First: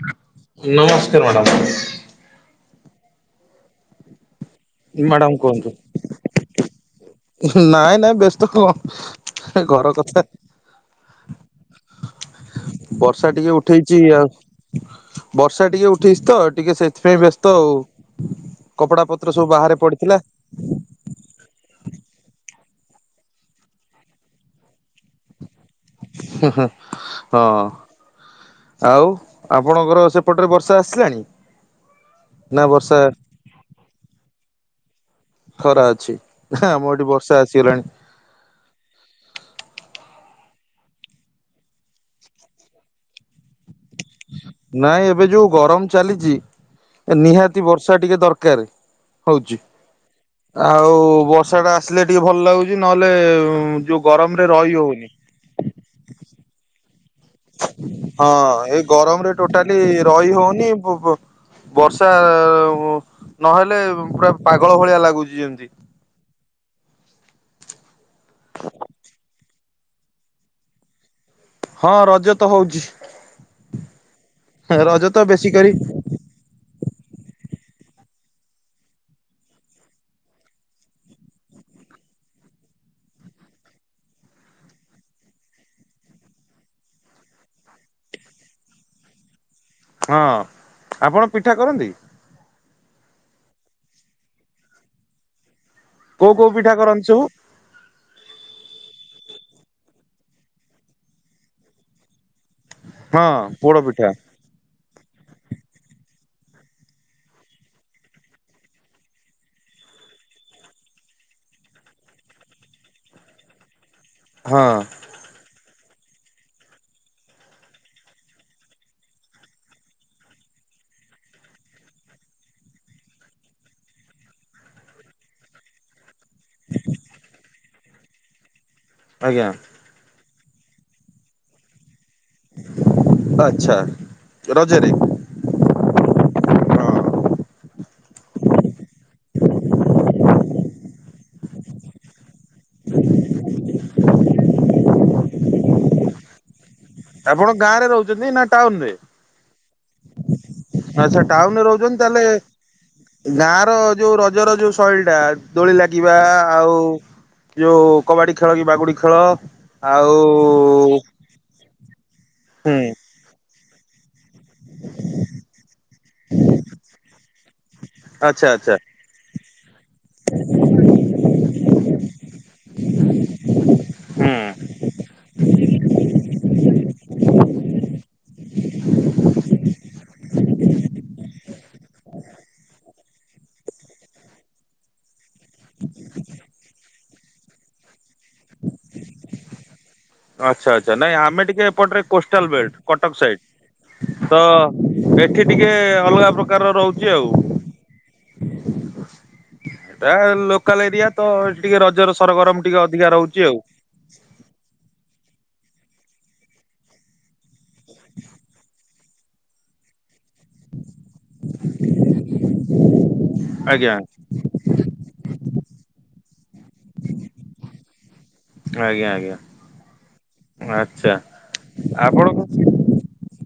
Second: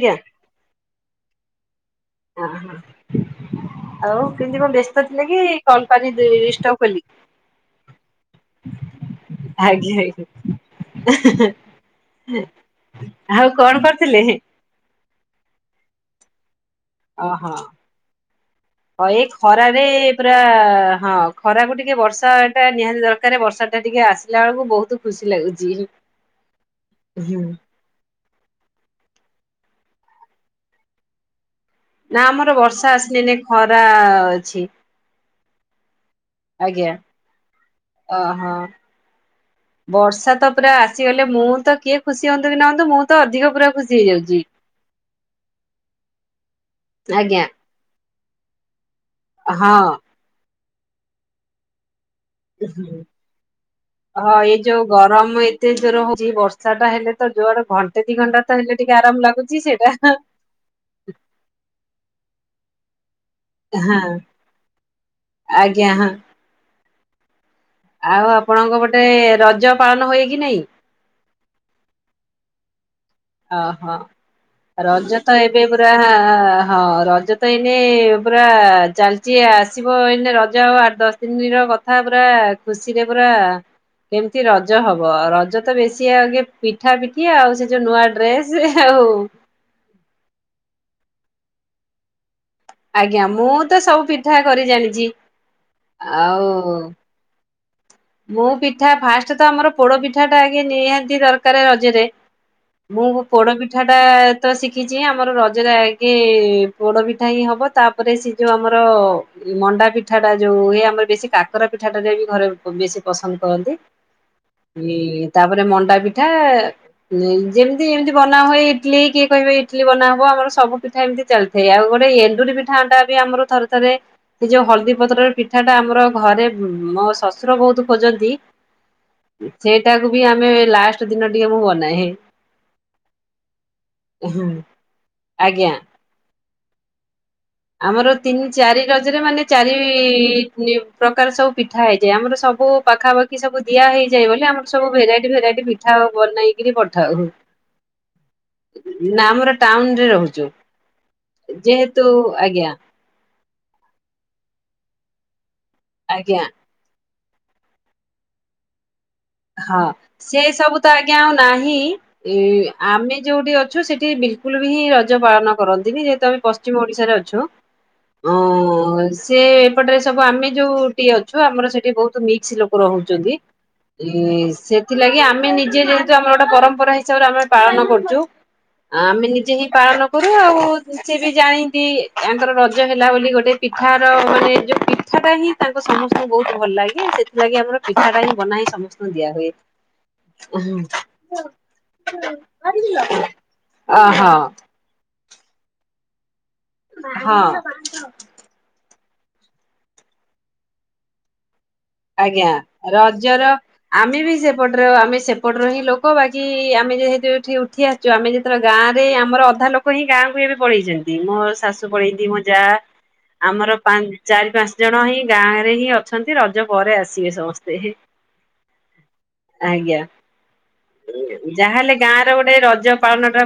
ଆଜ୍ଞା।। ନମସ୍କାର ମାଡ଼ାମ। ଆଉ ହଁ କେମିତି କଣ ବ୍ୟସ୍ତ ଥିଲେ ମ୍ୟାଡାମ କି କୁହନ୍ତୁ। କଲ କଲି ଡିସ୍ଟପ୍ କଲି ନାଇଁ ନାଇଁ ବ୍ୟସ୍ତ କଣ ଘର କଥା [unintelligible] ହୁଁ। ବର୍ଷା ଟିକେ ଉଠେଇଚି ଆଉ ବର୍ଷା ଟିକେ ଉଠେଇଚି ତ ଟିକେ ସେଥିପାଇଁ ବ୍ୟସ୍ତ ଓହୋ ଆଉ। କପଡା ହଁ ଏଇ ପତ୍ର ସବୁ ବାହାରେ ଖରାରେ ପଡିଥିଲା ପୁରା ହଁ ଖରାକୁ ଟି ଟିକେ ବର୍ଷାଟା ନିହାତି ଦରକାର ବର୍ଷାଟା ଟିକେ ଆସିଲା ବେଳୁକୁ ବହୁତ ଖୁସି ଲାଗୁଚି ହଁ ହୁଁ। ଆଉ ଆପଣଙ୍କର ସେପଟରେ ବର୍ଷା ଆସିଲାଣି? ନା ଆମର ବର୍ଷା ଆସିନି ଖରା ଅଛି। ଖରା ଅଛି ହାଁ ଆଜ୍ଞା ଆମ ଏଠି ବର୍ଷା ଆସିଗଲାଣି ଓହୋ। ବର୍ଷା ତ ପୁରା ଆସିଗଲେ ମୁଁ ତ କିଏ ଖୁସି ହୁଅନ୍ତୁ କି ନହୁଅନ୍ତୁ ମୁଁ ତ ଅଧିକ ପୁରା ଖୁସି ହେଇଯାଉଛି। ନାଇଁ ଏବେ ଯୋଉ ଗରମ ଚାଲିଛି ଆଜ୍ଞା ନିହାତି ବର୍ଷା ଟିକେ ଦରକା କାର ହଁ ଆଉ ବର୍ଷା ଟା ଆସ ଯୋଉ ହଁ ଗରମରେ ହଁ ଏଇ ରହି ଯୋଉ ହଉନି। ଗରମ ଏତେ ଜୋର ହଉଛି ବର୍ଷା ଟା ହେଲେ ତ ଜୋଆଡେ ଘଣ୍ଟେ ଦି ଘଣ୍ଟା ତ ହଁ ହେଲେ ଏଇ ଟିକେ ଆରାମ ଗରମରେ ଲାଗୁଛି ଟୋଟାଲି ସେଇଟା ରହି ହଉନି ବ-ବ-ବର୍ଷା ଆ [unintelligible] ନହେଲେ ହଁ ପୁରା ପାଗଳ ଭଳିଆ ଲାଗୁଛି ଯେମିତି ଆଜ୍ଞା ହଁ ଆଉ ଆପଣଙ୍କ ପଟେ ରଜ ପାଳନ ହୁଏ କି ନାଇଁ? ହଁ ରଜ ତ ହଉଚି। ଓହୋ ରଜ ତ ବେଶୀ ଏବେ କରି ପୁରା ହଁ ରଜ ତ ଏଇନେ ପୁରା ଚାଲିଚି ଆସିବ ଏଇନେ ରଜ ଆଉ ଆଠ ଦଶ ଦିନ ର କଥା ପୁରା ଖୁସିରେ ପୁରା କେମିତି ରଜ ହବ ରଜ ତ ବେଶି ଆଗେ ପିଠା ପିଠି ଆଉ ସେ ଯୋଉ ନୂଆ ଡ୍ରେସେ ଆଉ ହଁ ଆପଣ ପିଠା କରନ୍ତି? ଆଜ୍ଞା ମୁଁ ତ ସବୁ ପିଠା କରି ଜାଣିଚି। କୋଉ କୋଉ ପିଠା କରନ୍ତି ସବୁ? ମୁଁ ପିଠା ଫାଷ୍ଟ ତ ଆମର ପୋଡ ପିଠା ଟା ଆଗେ ନିହାତି ଦରକାର ରଜରେ। ମୁଁ ଙ୍ଗୁ ହଁ ପୋଡ ପୋଡପିଠାଟା ପିଠା ତ ଶିଖ ଦେଖିଛି ଆମର ରଜରେ ଆଗେ ପୋଡ ପିଠା ହିଁ ହବ ତାପରେ ସେ ଯୋଉ ଆମର ମଣ୍ଡା ପିଠା ଟା ଯୋଉ ହୁଏ ଆମର ବେଶୀ କାକରା ପିଠାଟ ବି ଘରେ ବେଶୀ ପସନ୍ଦ କରନ୍ତି। ହଁ ହିଁ ତାପରେ ମ ଣ୍ଡା ପିଠା ଯେମିତି ଏମିତି ବନା ହୁଏ ଇଟଲିି କିଏ କହିବେ ଇଟିଲି ବନା ହବ ଆମର ସବୁିଠା ଏମତି ଚାଲିଥାଏ ଆଉ ଗୋଟେ ଏଣ୍ଡୁରି ପିଠା ଅଟା ବି ଆମର ଥରେ ଥରେ ସେ ଯୋଉ ହଳଦୀ ପତ୍ରର ପିଠାଟା ଆମର ଘରେ ମୋ ଶସ ବହୁତ ଖୋଜନ୍ତି ଆଜ୍ଞା ସେଇଟାକୁ ବି ଆମ ଏ ଲାଷ୍ଟ ଦିନ ଟିକେ ମୁଁ ବନାଏ ଆଚ୍ଛା ରଜରେ ଆଜ୍ଞା। ଆମର ତିନି ଚାରି ରଜରେ ମାନେ ଚାରି ଇ ଇ ଇ ପ୍ରକାର ସବୁ ପିଠା ହେଇଥାଏ ଆମର ସବୁ ପାଖାପାଖି ସବୁ ଦିଆ ହେଇଯାଏ ବୋଲି ଆମର ସବୁ ଭେରାଇଟି ଭେରାଇଟି ମିିଠା ବନେଇକିରି ପଢି ଆପଣ ଗାଁରେ ରହୁଛନ୍ତି ନା ଟାଉନରେ ନା ଆମର ଟାଉନ ରେ ରହୁଛୁ ଆଚ୍ଛା ଟାଉନରେ ରହୁଛନ୍ତି ଯେହେତୁ ତାହେଲେ ଆଜ୍ଞା ଗାଁ ର ଯୋଉ ରଜର ଯୋଉ ଶୈଳୀ [inaudible] ଦୋଳି ଲାଗିବା ଆଜ୍ଞା ଆଉ ଯୋଉ କବାଡି ଖେଳ କିିବା ଗୁଡିି ହଁ ସେ ସବୁ ତ ଆଜ୍ଞା ଆଉ ନାହିଁ ଏ ହୁଁ ଆମେ ଯୋଉଠି ଅ- ଛୁ ସେଠି ବ- ସ୍କୁଲ ବି ହିଁ ରଜ ପାଳନ କରନ୍ତିନି ଯେହେତୁ ଆମ ପଶ୍ଚିମ ଓଡିଶାରେ ଅଛୁ- ଆଚ୍ଛା ଆଚ୍ଛା ସେ ଏପଟରେ ସବୁ ଆମେ ଯୋଉି ଅଛୁ ଆମର ସେଠି ବହୁତ- ମିକ୍ସ ଲୋକ ରହୁଛନ୍ତି- ଏ ହୁଁ ସେଥିଲାଗି ଆମେ ନିଜେ ଯେହେତୁ ଆମର ଗୋଟେ ପରମ୍ପରା ହିସାବରେ ଆମେ ପାଳନ କରୁଛୁ- ଆମେ ନିଜେ ହିଁ ପାଳନ କରୁ ଆଉ ସେଏ ବି ଜାଣିନ୍ତି ତାଙ୍କର ରଜ ହେଲା ବୋଲି ଗୋଟେ ପିଠାର ମାନେ ଯୋଉ ପିଠାଟା ହିଁ ତାଙ୍କ ସମସ୍ତଙ୍କୁ ବହୁତ ଭଲ ଲାଗେ ସେଥିଲାଗି ଆମର ପିଠାଟା ହିଁ ବନାଁ ସମସ୍ତଙ୍କୁ- ହ ଦିଆ ହଏ। ଆଚ୍ଛା ଆଚ୍ଛା ନାଇଁ ଆମେ ଟିକେ ଏପଟରେ କୋଷ୍ଟାଲ ବେଲ୍ଟ କଟକ ସାଇଡ ଓହୋ ତ- ଏଠି ଟିକେ ଅଲଗା ପ୍ରକାର- ପ୍ରକାର ରହୁଛି ଆଉ- ହଁ। ଏଟ ଲୋକଲ ଏରିଆ ତ- ଟିକେ ରଜର ଆଜ୍ଞା ସରଗରମ ଟିକେ ଅଧିକା ରହୁଛି ରଜର ଆଉ ଆମେ ବି ସେପଟରେ ଆମେ ସେ- ପଟର ହିଁ ଲୋକ ବାକି ଆମେ ଯେହେତୁ ଏଠି- ଉଠି ଆସୁ ଆମେତେବେଳେ ଗାଁ- ଆମର ଅଧା ଲୋକ ହିଁ ଗାଁ- ଏବେ ପଳେଇଛନ୍ତି ମୋ ଶାଶୁ ପଳେଇଛନ୍ତି ମୋ ଯା ଆମର ଆଜ୍ଞା ଚାରି ପାଞ୍ଚ ଜଣ ହିଁ ଗାଁରେ- ହିଁ ଅଛନ୍ତି ର- ବରେ ଆସି ସସ୍ତେ ହେ- ଆଜ୍ଞା ଆଜ୍ଞା ଆଚ୍ଛା ଯାହାହେଲେ ଗାଁ ର ଗୋଟେ ଆପଣଙ୍କ ରଜ ପାଳନଟା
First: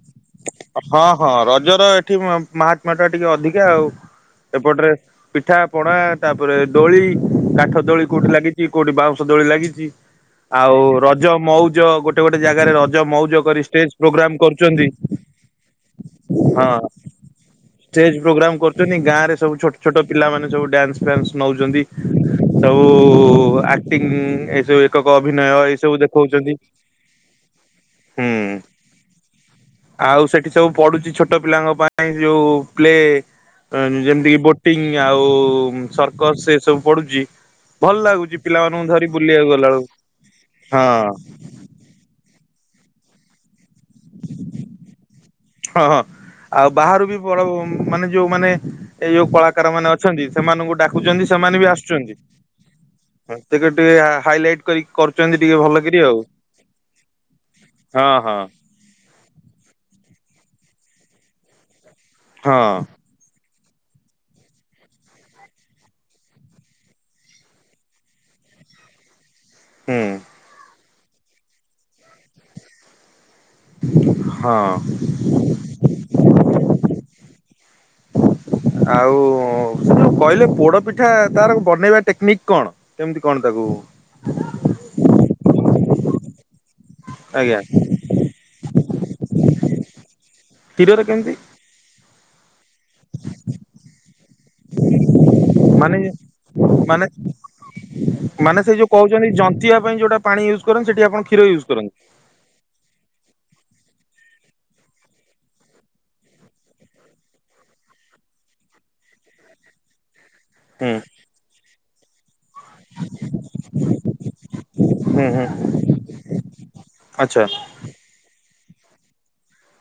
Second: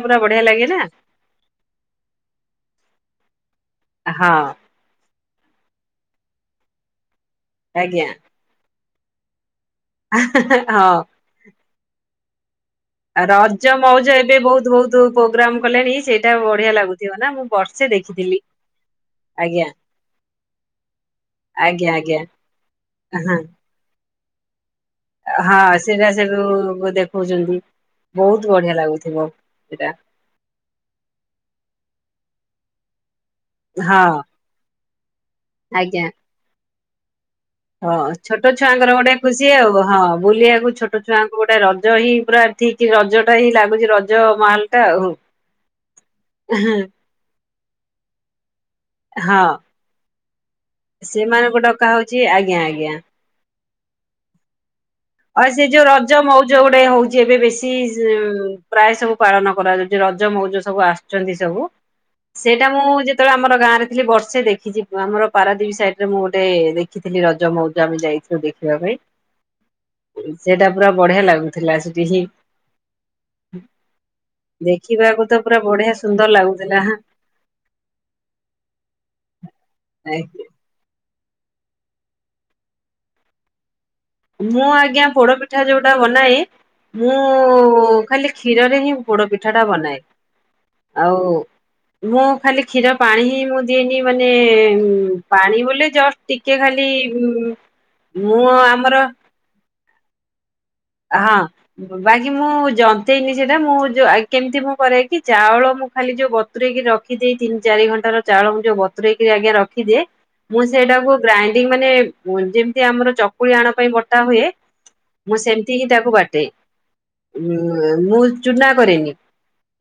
ହଁ ହଁ ରଜର ଏଠି ମହାତ୍ମ୍ୟ ଟା ଟିକେ ଅଧିକ। ଆ ଆଉ ହଁ। ଏପଟରେ ପିଠା ପଣା ତାପରେ ଦୋଳି କାଠ ଦୋଳି ଆଜ୍ଞା କୋଉଠି ଲାଗିଛି କୋଠି ବାଉଁଷ ଦୋଳି ଲାଗି ଆଉ ହଁ। ରଜ ମଉଜ ଗୋଟେ ଗୋଟେ ଗୋଟେ ଜାଗାରେ ରଜ ଆଉ ମଉଜ କରି ରଜ ଷ୍ଟେଜ ମଉଜ ପ୍ରୋଗ୍ରାମ ଏବେ ବହୁତ କରୁଛନ୍ତି ବହୁତ୍ର ହଁ ମୁଁ ବର୍ଷେ ଷ୍ଟେଜ ଦେଖିଥିଲି। ପ୍ରୋଗ୍ରାମ କରୁଛନ୍ତି ଗାଁ ରେ ସବୁ ଆଜ୍ଞା ଛୋଟ ଛୋଟ ପିଲାମାନୋନେ ସବୁ ଡ୍ୟାନ୍ସ ଫ୍ୟାନ୍ସ ନଉଛନ୍ତି ଆଜ୍ଞା ଆଜ୍ଞା ହଁ। ସବୁ ଆଟି ହୁଁ ଏ। ହଁ ସେଟା ସେବୁ ଦେଖଉଛନ୍ତି ହୁଁ ବହୁତ ବଢିଆ ଲାଗୁଥିବ ସେଟା। ଏଠି ସବୁ ପଢୁଛି ଛୋଟ ପିଲାଙ୍କ ପାଇଁ ଯଉ ପ୍ଲେ ହଁ ଅଁ ଯେମିତି କିି ବୋଟି ଆଉ ଆଜ୍ଞା। ସର୍କସ ଏ ସବୁ ପଡ଼ୁଛି। ହଁ ଛୋଟ ଛୁଆଙ୍କର ଗୋଟେ ଖୁସି ଗଲା ଆଉ ବେଳକୁ ହଁ ବୁଲିବାକୁ ଛୋଟ ହଁ। ଛୁଆଙ୍କୁ ଗୋଟେ ରଜ ହିଁ ପୁରା ଠିକ। କି ରଜ ଟା ହିଁ ଲାଗ୍ ହୁଛି ରଜ ମାଲ୍ ଟା ଆଉ ହଁ ହଁ ଆଉ ବାହାରୁ ବି ବ ରଉଁ ମାନେ ଯୋଉ ମାନେ ଏଇ ଯୋଉ କଳାକାର ମାନେ ଅଛନ୍ତି ସେମାନଙ୍କୁ ଡାକୁଛନ୍ତି ସେମାନଙ୍କୁ ସେମାନେ ବି ଡକା ଆସୁଛନ୍ତି। ହଉଛି ଆଜ୍ଞା ଆଜ୍ଞା। ସେ ଟିକେ ହାଇଲାଇଟ୍। ଆଉ ସେ ଯୋଉ ରଜ ମଉଜ ଗୋଟେ ହଉଛି ଏବେ ବେଶୀ ହଁ ହଁ। ଉଁ ପ୍ରାୟ ସବୁ ପାଳନ କରାଯାଉଛି ରଜ୍ ଜ ମଉଜ ସବୁ ଆସୁଛନ୍ତି ସବୁ। ହଁ ସେଇଟା ମୁଁ ଯେତେବେଳେ ଆମର ଗାଁ ଥିଲେ ବର୍ଷେ ଦେଖିଛି ଆମର ପାରାଦୀପ୍ ସାଇଡରେ ମୁଁ ଗୋଟେ ଦେଖିଥିଲି ରଜ ମଉଜମ ଯାଇଥିଲୁ ଦେଖିବା ପାଇଁ। ହୁଁ ସେଟା ପୁରା ବଢିଆ ଲାଗୁଥିଲା ସେଠି ହିଁ ହଁ ଦେଖିବାକୁ ତ ପୁରା ବଢିଆ ସୁନ୍ଦର ଲାଗୁଥିଲା। ଆଉ କହିଲେ ପୋଡପିଠ୍ ଠା ତାର ବନେଇବା ଟେକ୍ନିକ କଣ କେମତି କଣ ତାକୁ ମୁଁ ଆଜ୍ଞା ପୋଡ ପିଠା ଯୋଉଟା ବନାଏ। ମୁଁ ଆଜ୍ଞା ଖାଲି କ୍ଷୀରରେ ହିଁ ପୋଡ ପିଠାଟା ବନାଏ କ୍ଷୀରରେ ଆଉ କେମିତି ମୁଁ ଖାଲି କ୍ଷୀର ପାଣି ହିଁ ମୁଁ ଦିଏନି ମାନେ ପାଣି ବୋଲେ ମାନେ ଜଷ୍ଟ ଟିକେ ଖାଲି ମାନେ ମୁଁ ସେ ଯୋଉ ଆମର ମାନେ ଜନ୍ତିବା ପାଇଁ ଯୋଉଟା ପାଣି ଇଉସ୍ ହଁ ବାକି ମୁଁ ଜନ୍ତେନି ସେଟା ମୁଁ ଯୋଉ ଆ କେମିତି ମୁଁ କରେ କି ଚାଉଳ ମୁଁ ଖାଲି ଯୋଉ ବତରେଇକି ରଖିଦି ତିନି ଚାରି ଘଣ୍ଟ ର ଚାଉଳ ମୁଁ ଯୋଉ ବତୁରରେକି ଆଜ୍ଞା ରଖିଦିଏ ମୁଁ ହୁଁ ସେଇଟାକୁ ଗ୍ରାଇଣ୍ଡିଙ୍ଗ ମାନେ ମୁଁ ଯେମିତି ଆମର ଚକୁଳି ଆଣ ପାଇଁ ବଟା ହୁଏ ହୁଁ ମୁଁ ହୁଁ ସେମତ୍ ତିକି ତାକୁ ବାଟେ ଉ ଆଚ୍ଛା ମୁଁ ଚୁନା କରେନି।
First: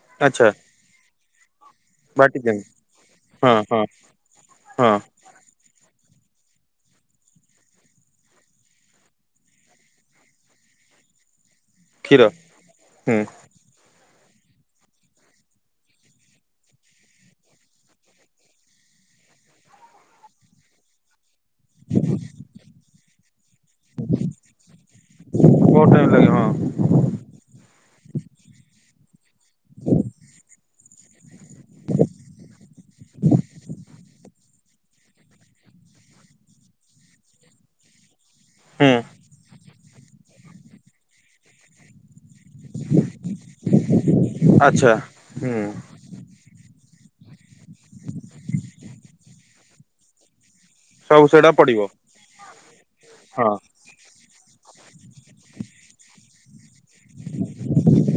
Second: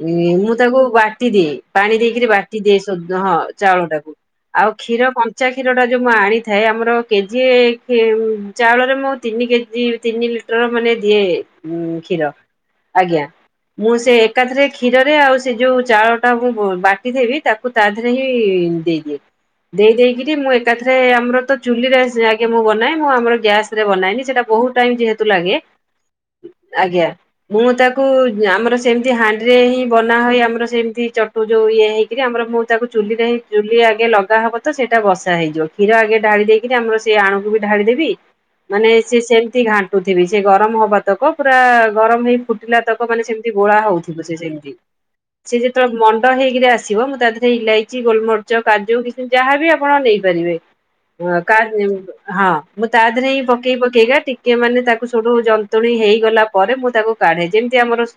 ଉଁ ଆଚ୍ଛା ମୁଁ ତାକୁ ବାଟ୍ ଟି ଦେ ପାଣି ଦେଇକରି ବାଟି ବାଟିଛନ୍ତି ଦିଏ ସୁଦ୍ ହଁ ଚାଉଳ ଟାକୁ ଆଉ ହଁ କ୍ଷୀର କଞ୍ଚା କ୍ଷୀର ଟା ଯେ ମୁଁ ଆଣିଥାଏ ଆମର କେଜିଏ କେ ଚାଉଳରେ ମୁଁ ତିନି କେଜି ତିନି [unintelligible] ମାନେ ଦିଏ ଉଁ କ୍ଷୀର ହୁଁ। ଆଜ୍ଞା ମୁଁ ସେ ଏକାଥରେ କ୍ଷୀରରେ ଆଉ ସେ ଯୋଉ ଚାଉଳ ଟା ମୁଁ ବାଟି ଦେବି ତାକୁ ତା ଦେହରେ ହିଁ ଦେଇଦିଏ ଦେଇ ଦେଇକିରି ମୁଁ ଏକାଥରେ ଆମର ତ ଚୁଲିରେ ଆ ମୁଁ ବନାଏ ମୁଁ ଆମର ଗ୍ୟାସ ରେ ବନାଏନି ସେଟା ବହୁତ ଟ କୁ ଲାଗେ ବହୁତ ଟାଇମ ଲାଗେ ହଁ ଆଜ୍ଞା ମୁଁ ତାକୁ ଆମର ସେମତି ହାଣ୍ଡିରେ ହିଁ ବନା ହୁଏ ଆମର ସେମିତି ଚଟୁ ଯୋଉ ଇଏ ହେଇକରି ଆମର ମୁଁ ତାକୁ ଚୁଲିରେ ହଁ ଚୁଲି ଆଗେ ଲଗା ହବ ତ ସେଇଟା ବସା ହେଇଯିବ କ୍ଷୀର ଆଗେ ଢ଼ାଳି ଦେଇକରି ଆମର ସେଇ ଆଣୁକୁ ବି ଢାଳିିଦେବି ହୁଁ ମାନେ ସେ ସେମିତି ଘା ଥିବି ସେ ଗରମ ହବା ତକ ପୁରା ଗରମ ହେଇ ଫୁଟିଲା ତକ ମାନେ ସେମିତି ଗୋଳା ହଉଥିବ ସେ ସେମିତି ଆଚ୍ଛା ହୁଁ ସେ ଯେତେବେଳେ ମଣ୍ଡ ହେଇକିରି ଆସ ଆସିବ ମୁଁ ତା ଦେହରେ ଇଲାଇଚି ଗୋଲମର୍ଚ କାଜୁ କି ଯାହା ବି ଆପଣ ନେଇପାରିବେ। ଅ ସବୁ ସେଇଟା କା ପଡିବ। ହଁ ମୁତାଦେହରେ ହଁ ପକେଇ ପକେଇ ଟି କେ ମାନେ ତାକୁ ସେଠୁ ଜନ୍ତୁଣି ହେଇଗଲା ପରେ ମୁଁ ତାକୁ କାଢେ ଯେମିତି ଆମର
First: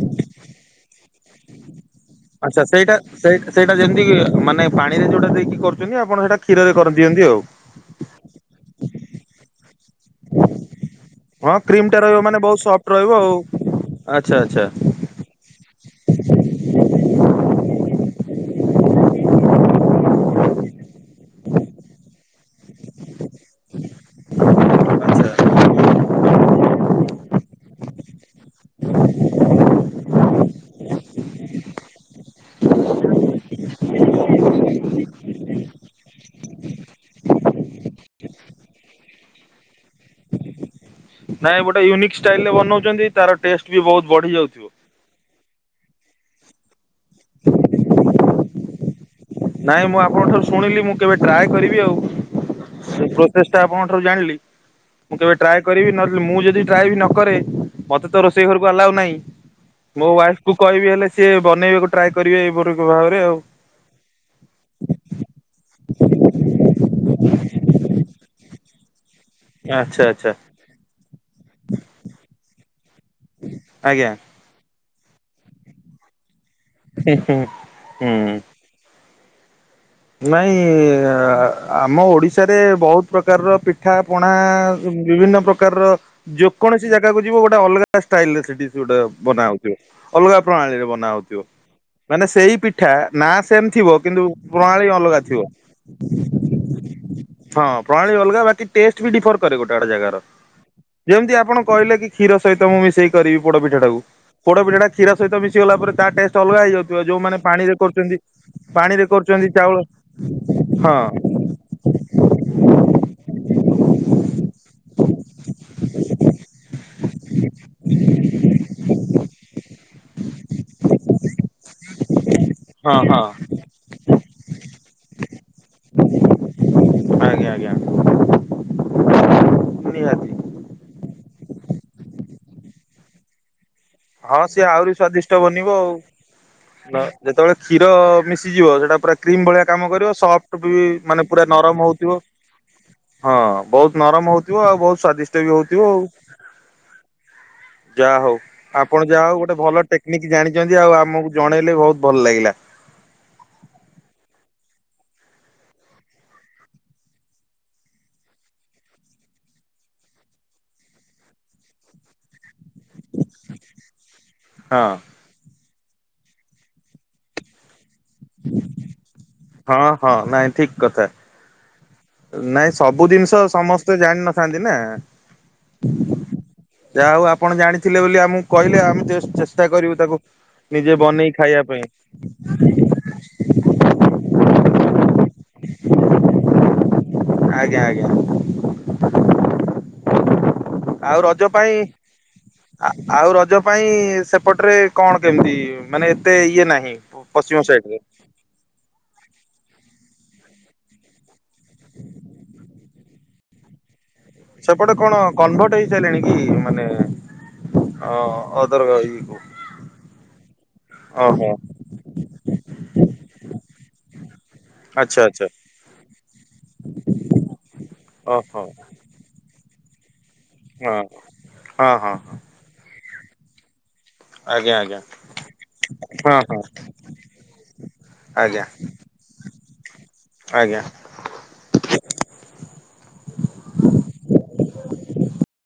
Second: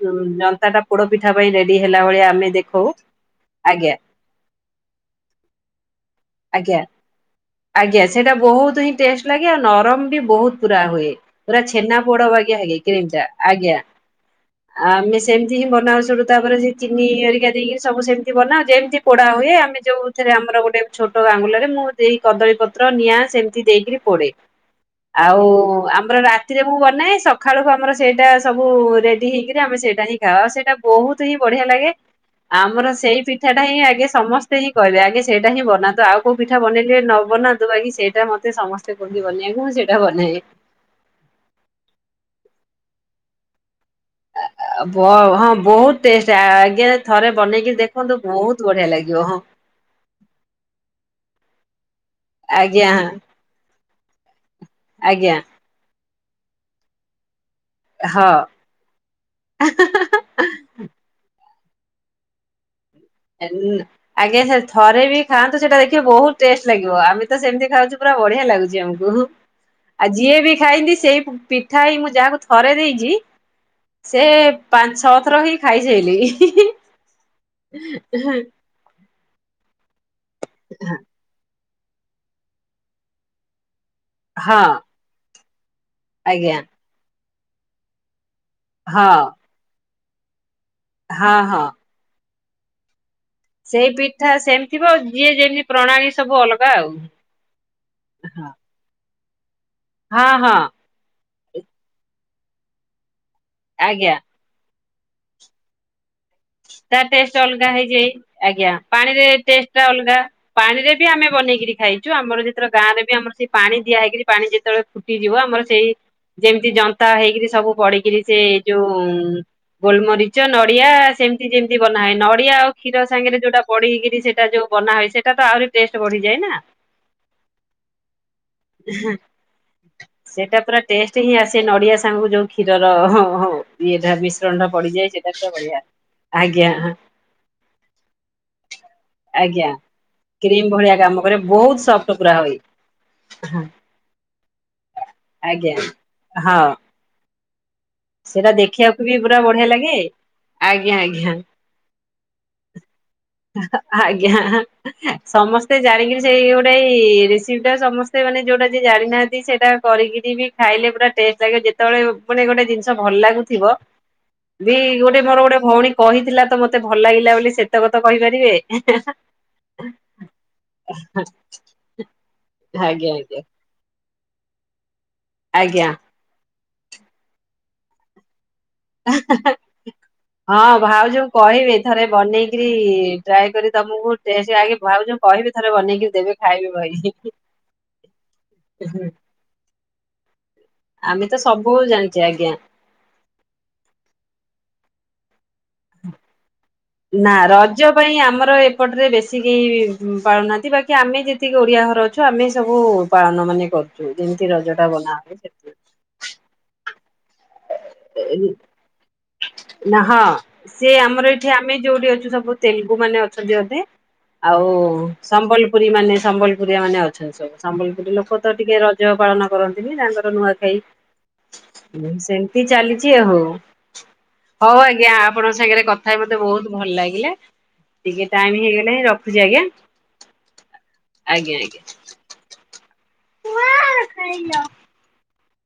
ଯନ୍ତା ଟା ପୋଡ ପିଠା ପାଇଁ ରେଡି ହେଲା ଭଳିଆ ଆମେ ଆଚ୍ଛା ଦେଖଉ ସେଇଟା ସେଇ ସେଇଟା ଆଜ୍ଞା ଯେମିତି ମାନେ ପାଣି ରେ ଯୋଉଟା ଦେଇକି କରୁଛନ୍ତି ଆପଣ ସେଇଟା କ୍ଷୀରରେ ଆଜ୍ଞା କରିଦିଅନ୍ତି ଆଉ। ଆଜ୍ଞା ସେଇଟା ବହୁତ ହିଁ ଟେଷ୍ଟ ଲାଗେ ଆଉ ନରମ ବି ବହୁତ ପୁରା ହୁଏ। ହଁ ପୁରା କ୍ରିମ ଟା ଛେନା ରହିବ ପୋଡ ମାନେ ବାଗିଆ ବହୁତ ହେ ସଫ୍ଟ କେକ୍ ରହିବ ଟା ଆଉ ଆଜ୍ଞା ଆଚ୍ଛା ଆଚ୍ଛା ଆମେ ସେମିତି ହିଁ ବନାଉ ସେଟୁ ତାପରେ ସେ ଚିନି ଆରିକା ଦେଇକି ସବୁ ସେମିତି ବନାଉ ଯେମିତି ପୋଡ଼ା ଭାଲିଆ ଆମେ ଯେଉଁ ଏଥିରେ ଆମର ଗୋଟେ ଛୋଟ ଗାଙ୍ଗୁଲାରେ ମୁଁ ଦେଇ କଦଳୀ ପତ୍ର ନିଆଁ ସେମିତି ଦେଇକରି ପୋଡ଼େ ଆଚ୍ଛା। ଆଉ ଆମର ରାତିରେ ମୁଁ ବନାଏ ସକାଳକୁ ଆମର ସେଇଟା ସବୁ ରେଡି ହେଇକରି ଆମେ ସେଇଟା ହିଁ ଖାଅଉ ସେଇଟା ବହୁତ ହିଁ ବଢିଆ ଲାଗେ ଆମର ସେଇ ପିଠାଟା ହିଁ ଆଗେ ସମସ୍ତେ ହିଁ କହିବେ ଆଗେ ସେଇଟା ହିଁ ବ ନାଁ ତ ଆଉ କୋଉ ପିଠା ବନେଇଲେ ନ ବନା ତୁ ବାକି ସେଇଟା ମତେ ସମସ୍ତେ କହିବେ ବନେଇ ବାକୁ ସେଇଟା ବନାଏ। ନାଇଁ ଗୋଟେ ୟୁନିକ୍ ଷ୍ଟାଇଲ ରେ ବନଉଛନ୍ତି ତାର ଟେଷ୍ଟ ବି ବହୁତ ବଢି ଯାଉଥିବ। ବ ହଁ ବହୁତ ଟେଷ୍ଟ୍ ଆ ଗେ ଥରେ ବନେଇକି ଦେଖନ୍ତୁ ବହୁତ ତୁ ବଢ଼ିଆ ଲାଗେ। ନାଇଁ ମୁଁ ଆପଣଙ୍କ ଠାରୁ ଶୁଣିଲି ମୁଁ କେବେ ଟ୍ରାଏ କରିବି ଆଉ। ଆଜ୍ଞା ସେ ପ୍ରୋସେସ ଟା ଆପଣଙ୍କ ଠାରୁ ଜାଣିଲି ମୁଁ କେବେ ଆଜ୍ଞା ଟ୍ରାଏ କରିବି ନ ମୁଁ ଯଦି ଟ୍ରାଏ ବି ନ କରେ ମତେ ତ ହଁ ରୋଷେଇ ଘରକୁ ଆଲାଉ ନାହିଁ ମୋ ୱାଇଫ କୁ କହିବି ହେଲେ ସିଏ ବନେଇ ବାକୁ ଟ୍ରାଏ କରିବେ ଏଇ ଭାବରେ ଆଉ। ଆଜ୍ଞା ଥରେ ବି ଖାନ୍ତୁ ସେଟା ଦେଖିବେ ବହୁତ ଟେଷ୍ଟ ଲାଗିବ ଆମେ ତ ସେମିତି ଖାଉଛୁ ପୁରା ବଢିଆ ଲାଗୁଛି। ଜଙ୍ଗୁ ଆଚ୍ଛା ଆଉ ଆଚ୍ଛା ଯିଏ ବି ଖାଇନ୍ତି ସେଇ ପିଠା ହି ମୁଁ ଯାହାକୁ ଥରେ ଦେଇଛି ଆଜ୍ଞା। ସେ ପାଞ୍ଚ ଛଅଥର ହିଁ ଖାଇ ସାଇଲେ ହିଁ। ହୁଁ ହୁଁ। ହୁଁ। ନାଇ ଅ ଆମ ଓଡ଼ିଶାରେ ବହୁତ ପ୍ରକାରର ପି ପିଠା ପଣା ହଁ ବିଭିନ୍ନ ପ୍ରକା ପ୍ରକାର ଆଜ୍ଞା ଯେକୌଣସି ଜାଗା କୁ ଯିବ ଗୋଟେ ଅଲଗା ଷ୍ଟାଇଲ ରେ ଡିସ ଗୋଟେ ହଁ ବନାହଉଥିବ। ଅଲଗା ପ୍ରଣାଳୀରେ ବନା ହଁ ହଉଥିବ ହଁ। ମାନେ ସେ ସେଇ ପିଠା ନା ସେମ ସେଇ ଥିବ କିନ୍ତୁ ପିଠା ସେମିତି ଥିବ ଣାଳୀ ଅଲଗା ଯିଏ ଥିବ, ଯେମିତି ପ୍ରଣାଳୀ ସବୁ ଅଲଗା ଆଉ। ହଁ ପ୍ରଣାଳୀ ଅଲଗା ବାକି ଟେଷ୍ଟ ଡି ଫର ରେ ଗୋଟେ ଗୋଟେ ଜାଗାର ହଁ ହଁ ଯେମତି ଆ ଆପଣ କହିଲେ କି କ୍ଷୀର ସହିତ ମୁ ମିଶେଇକି କରିବି ପୋଡ ପିଠାଟାକୁ ଆଜ୍ଞା ପୋଡ ପିଠାଟା କ୍ଷୀର ସହିତ ମିଶିଗଲା ପରେ ତା ଟେଷ୍ଟ ଅଲଗା ହେଇଯାଉଥିବ ତା ଟେଷ୍ଟ ଯୋଉମାନେ ପାଣି ଅଲଗା ରେ ହେଇଯାଏ କରୁଛନ୍ତି ଆଜ୍ଞା ପାଣି ରେ କରୁ ପାଣିରେ ଟେଷ୍ଟ ଅଲଗା ପାଣିରେ ବି ଆମେ ବନେଇକିରି ଖାଇଛୁ ଆମର ଯେତେବେଳେ ଗାଁରେ ବି ଆମର ସେ ପାଣି ଦିଆ ହେଇକରି ପାଣି ଯେତେବେଳେ ଫୁଟିଯିବ ଆମର ସେଇ ଯେମିତି ଜନ୍ତା ହେଇକରି ସବୁ ପଡିକିରି ସେ ଯୋଉ ଗୋଲମରିଚ, ନଡିଆ ସେ ଯେମିତି ବନାଏ ନ ନଡିଆ ଆଉ ହଁ କ୍ଷୀର ହଁ ସାଙ୍ଗରେ ଯୋଉଟା ପଡିକିରି ସେ ଟା ଯଉ ବନା ହେଇ ସେଟା ଆହୁରି ପୁରା ଟେଷ୍ଟ ବଢିଯାଏ ନା, ଆଜ୍ଞା ଆଜ୍ଞା ନିହାତି। ସେଟା ପୁରା ଟେଷ୍ଟ ହି ଆସ ସେ ନଡିଆ ସାଙ୍ଗ ଯୋଉ କ୍ଷୀରର ହଁ ହଁ ଇଏଟା ମିଶ୍ରଣ ଟା ପଡିଯାଏ ସେଟା ପୁରା ବଢିଆ ଆଜ୍ଞା ନା ଯେତେବେଳେ କ୍ଷୀର ମିଶିଯିବ ସେଟା କ୍ରିମ ଭଳିଆ ଆଜ୍ଞା କାମ କରିବ ସଫ୍ଟ କ୍ରିମ ବି ଭଳିଆ କାମ ମାନେ କରେ ପୁରା ବହୁତ ନରମ ସଫ୍ଟ ହଉଥିବ ପୁରା ହୁଏ। ହଁ ବହୁତ ନରମ ହଉଥିବ ଆଉ ବହୁତ ସ୍ଵାଦିଷ୍ଟ ବି ଆଜ୍ଞା ହଉଥିବ ଆଉ। ହଁ ଯା ହଉ। ସେଟା ଦେଖିବାକୁ ଆପଣ ବି ଯାହା ହଉ ପୁରା ଗୋଟେ ବଢିଆ ଭଲ ଲାଗେ। ଟେକ୍ନିକ ଜାଣିଛନ୍ତି ଆଜ୍ଞା ଆଜ୍ଞା ଆମକୁ ଜଣେଇଲେ ବହୁତ୍ ଭଲ ଲାଗିଲା। ଆଜ୍ଞା। ସମସ୍ତେ ଜାଣିକରି ସେଇ ଗୋଟେ ଏଇ ରେସିପି ଟା ସମସ୍ତେ ମାନେ ଯୋଉଟା ଯ ଜାଣିନାହାନ୍ତି ସେଇଟା କରିକିରି ବି ଖାଇଲେ ପୁରା ଟେଷ୍ଟ ଲାଗିବ ଯେତେବେଳେ ମାନେ ଗୋଟେ ଜିନଷ ଭଲ ଲାଗୁଥିବ ବି ହଁ। ଗୋଟେ ମୋର ଗୋଟେ ଭଉଣୀ କହିଥିଲା ତ ମତେ ଭଲ ଲାଗିଲା ବୋଲି ସେତ ତ କହିପାରିବେ। ହଁ ହଁ ନାଇଁ ଠିକ କଥା ନାଇଁ ସବୁ ଆଜ୍ଞା ଜିନିଷ ଆଜ୍ଞା ସମସ୍ତେ ଜାଣିିନଥାନ୍ତି ନା। ଆଜ୍ଞା। ଜା ଆଉ ଆପଣ ଜାଣିଥିଲେ ବୋଲି ଆମକୁ କହିଲେ ଆମେ ଚେଷ୍ଟା କରିବୁ ତାକୁ ହଁ ନିଜେ ଭାଉଜ ବନେଇ ଖାଇବା କହିବି ପାଇଁ ଥରେ ବନେଇକରି ଟ୍ରାଏ କରି ତମକୁ ଭାବୁଛୁ କହିବି ଥରେ ବନେଇକି ଦେବେ ଖାଇବେ ଭାଇ। ଆଜ୍ଞା ଆଜ୍ଞା। ଆଉ ଆମେ ତ ରଜ ପାଇଁ ସବୁ ଜାଣିଛେ ଆଜ୍ଞା। ଆଉ ରଜ ପାଇଁ ସେ ପଟରେ କଣ କେମିତି ମାନେ ଏତେ ଇଏ ନା ନା ରଜ ପାଇଁ ଆମର ଏପଟରେ ବେଶୀ କି କେହି ପାଳୁନାହାନ୍ତି ବାକି ଆମେ ଯେତିକି ଓଡ଼ିଆ ଘର ଅଛୁ ଆମେ ସବୁ ପାଳନ ମାନେ କରୁ। ସେପଟେ କଣ କନଭର୍ଟ ହେଇସାରିଲିଣି କି ମାନେ ଅଦର ଇଏକୁ ନା ହଁ ସିଏ ଆମର ଓହୋ ଏଠି ଆମେ ଯୋଉଠି ଅଛୁ ସବୁ ତେଲ ମାନେ ଅଛନ୍ତି ଅଧେ। ଆଉ ଆଚ୍ଛା ଆଚ୍ଛା ସମ୍ବଲପୁରୀ ମାନେ ସମ୍ବଲପୁରୀଆ ମାନେ ଅଛନ୍ତି ସବୁ ସମ୍ବଲପୁରୀ ଲୋକ ତ ଓହୋ ଟିକେ ରଜ ପାଳନ କରନ୍ତି। [unintelligible] ନୂଆ ହଁ ହଁ ହଁ ଖାଇ ଚାଲିଛି ଆ ହଉ। ହଉ ଆଜ୍ଞା ଆପଣଙ୍କ ସାଙ୍ଗରେ କଥା ହେଇ ହଁ ମତେ ହଁ ବହୁତ ଭଲ ଲାଗିଲା ଟିକେ ଟାଇମ ଆଜ୍ଞା ହେଇଗଲାଇଁ ରଖୁଛି ଆଜ୍ଞା ଆଜ୍ଞା ଆଜ୍ଞା ଆଜ୍ଞା। [unintelligible]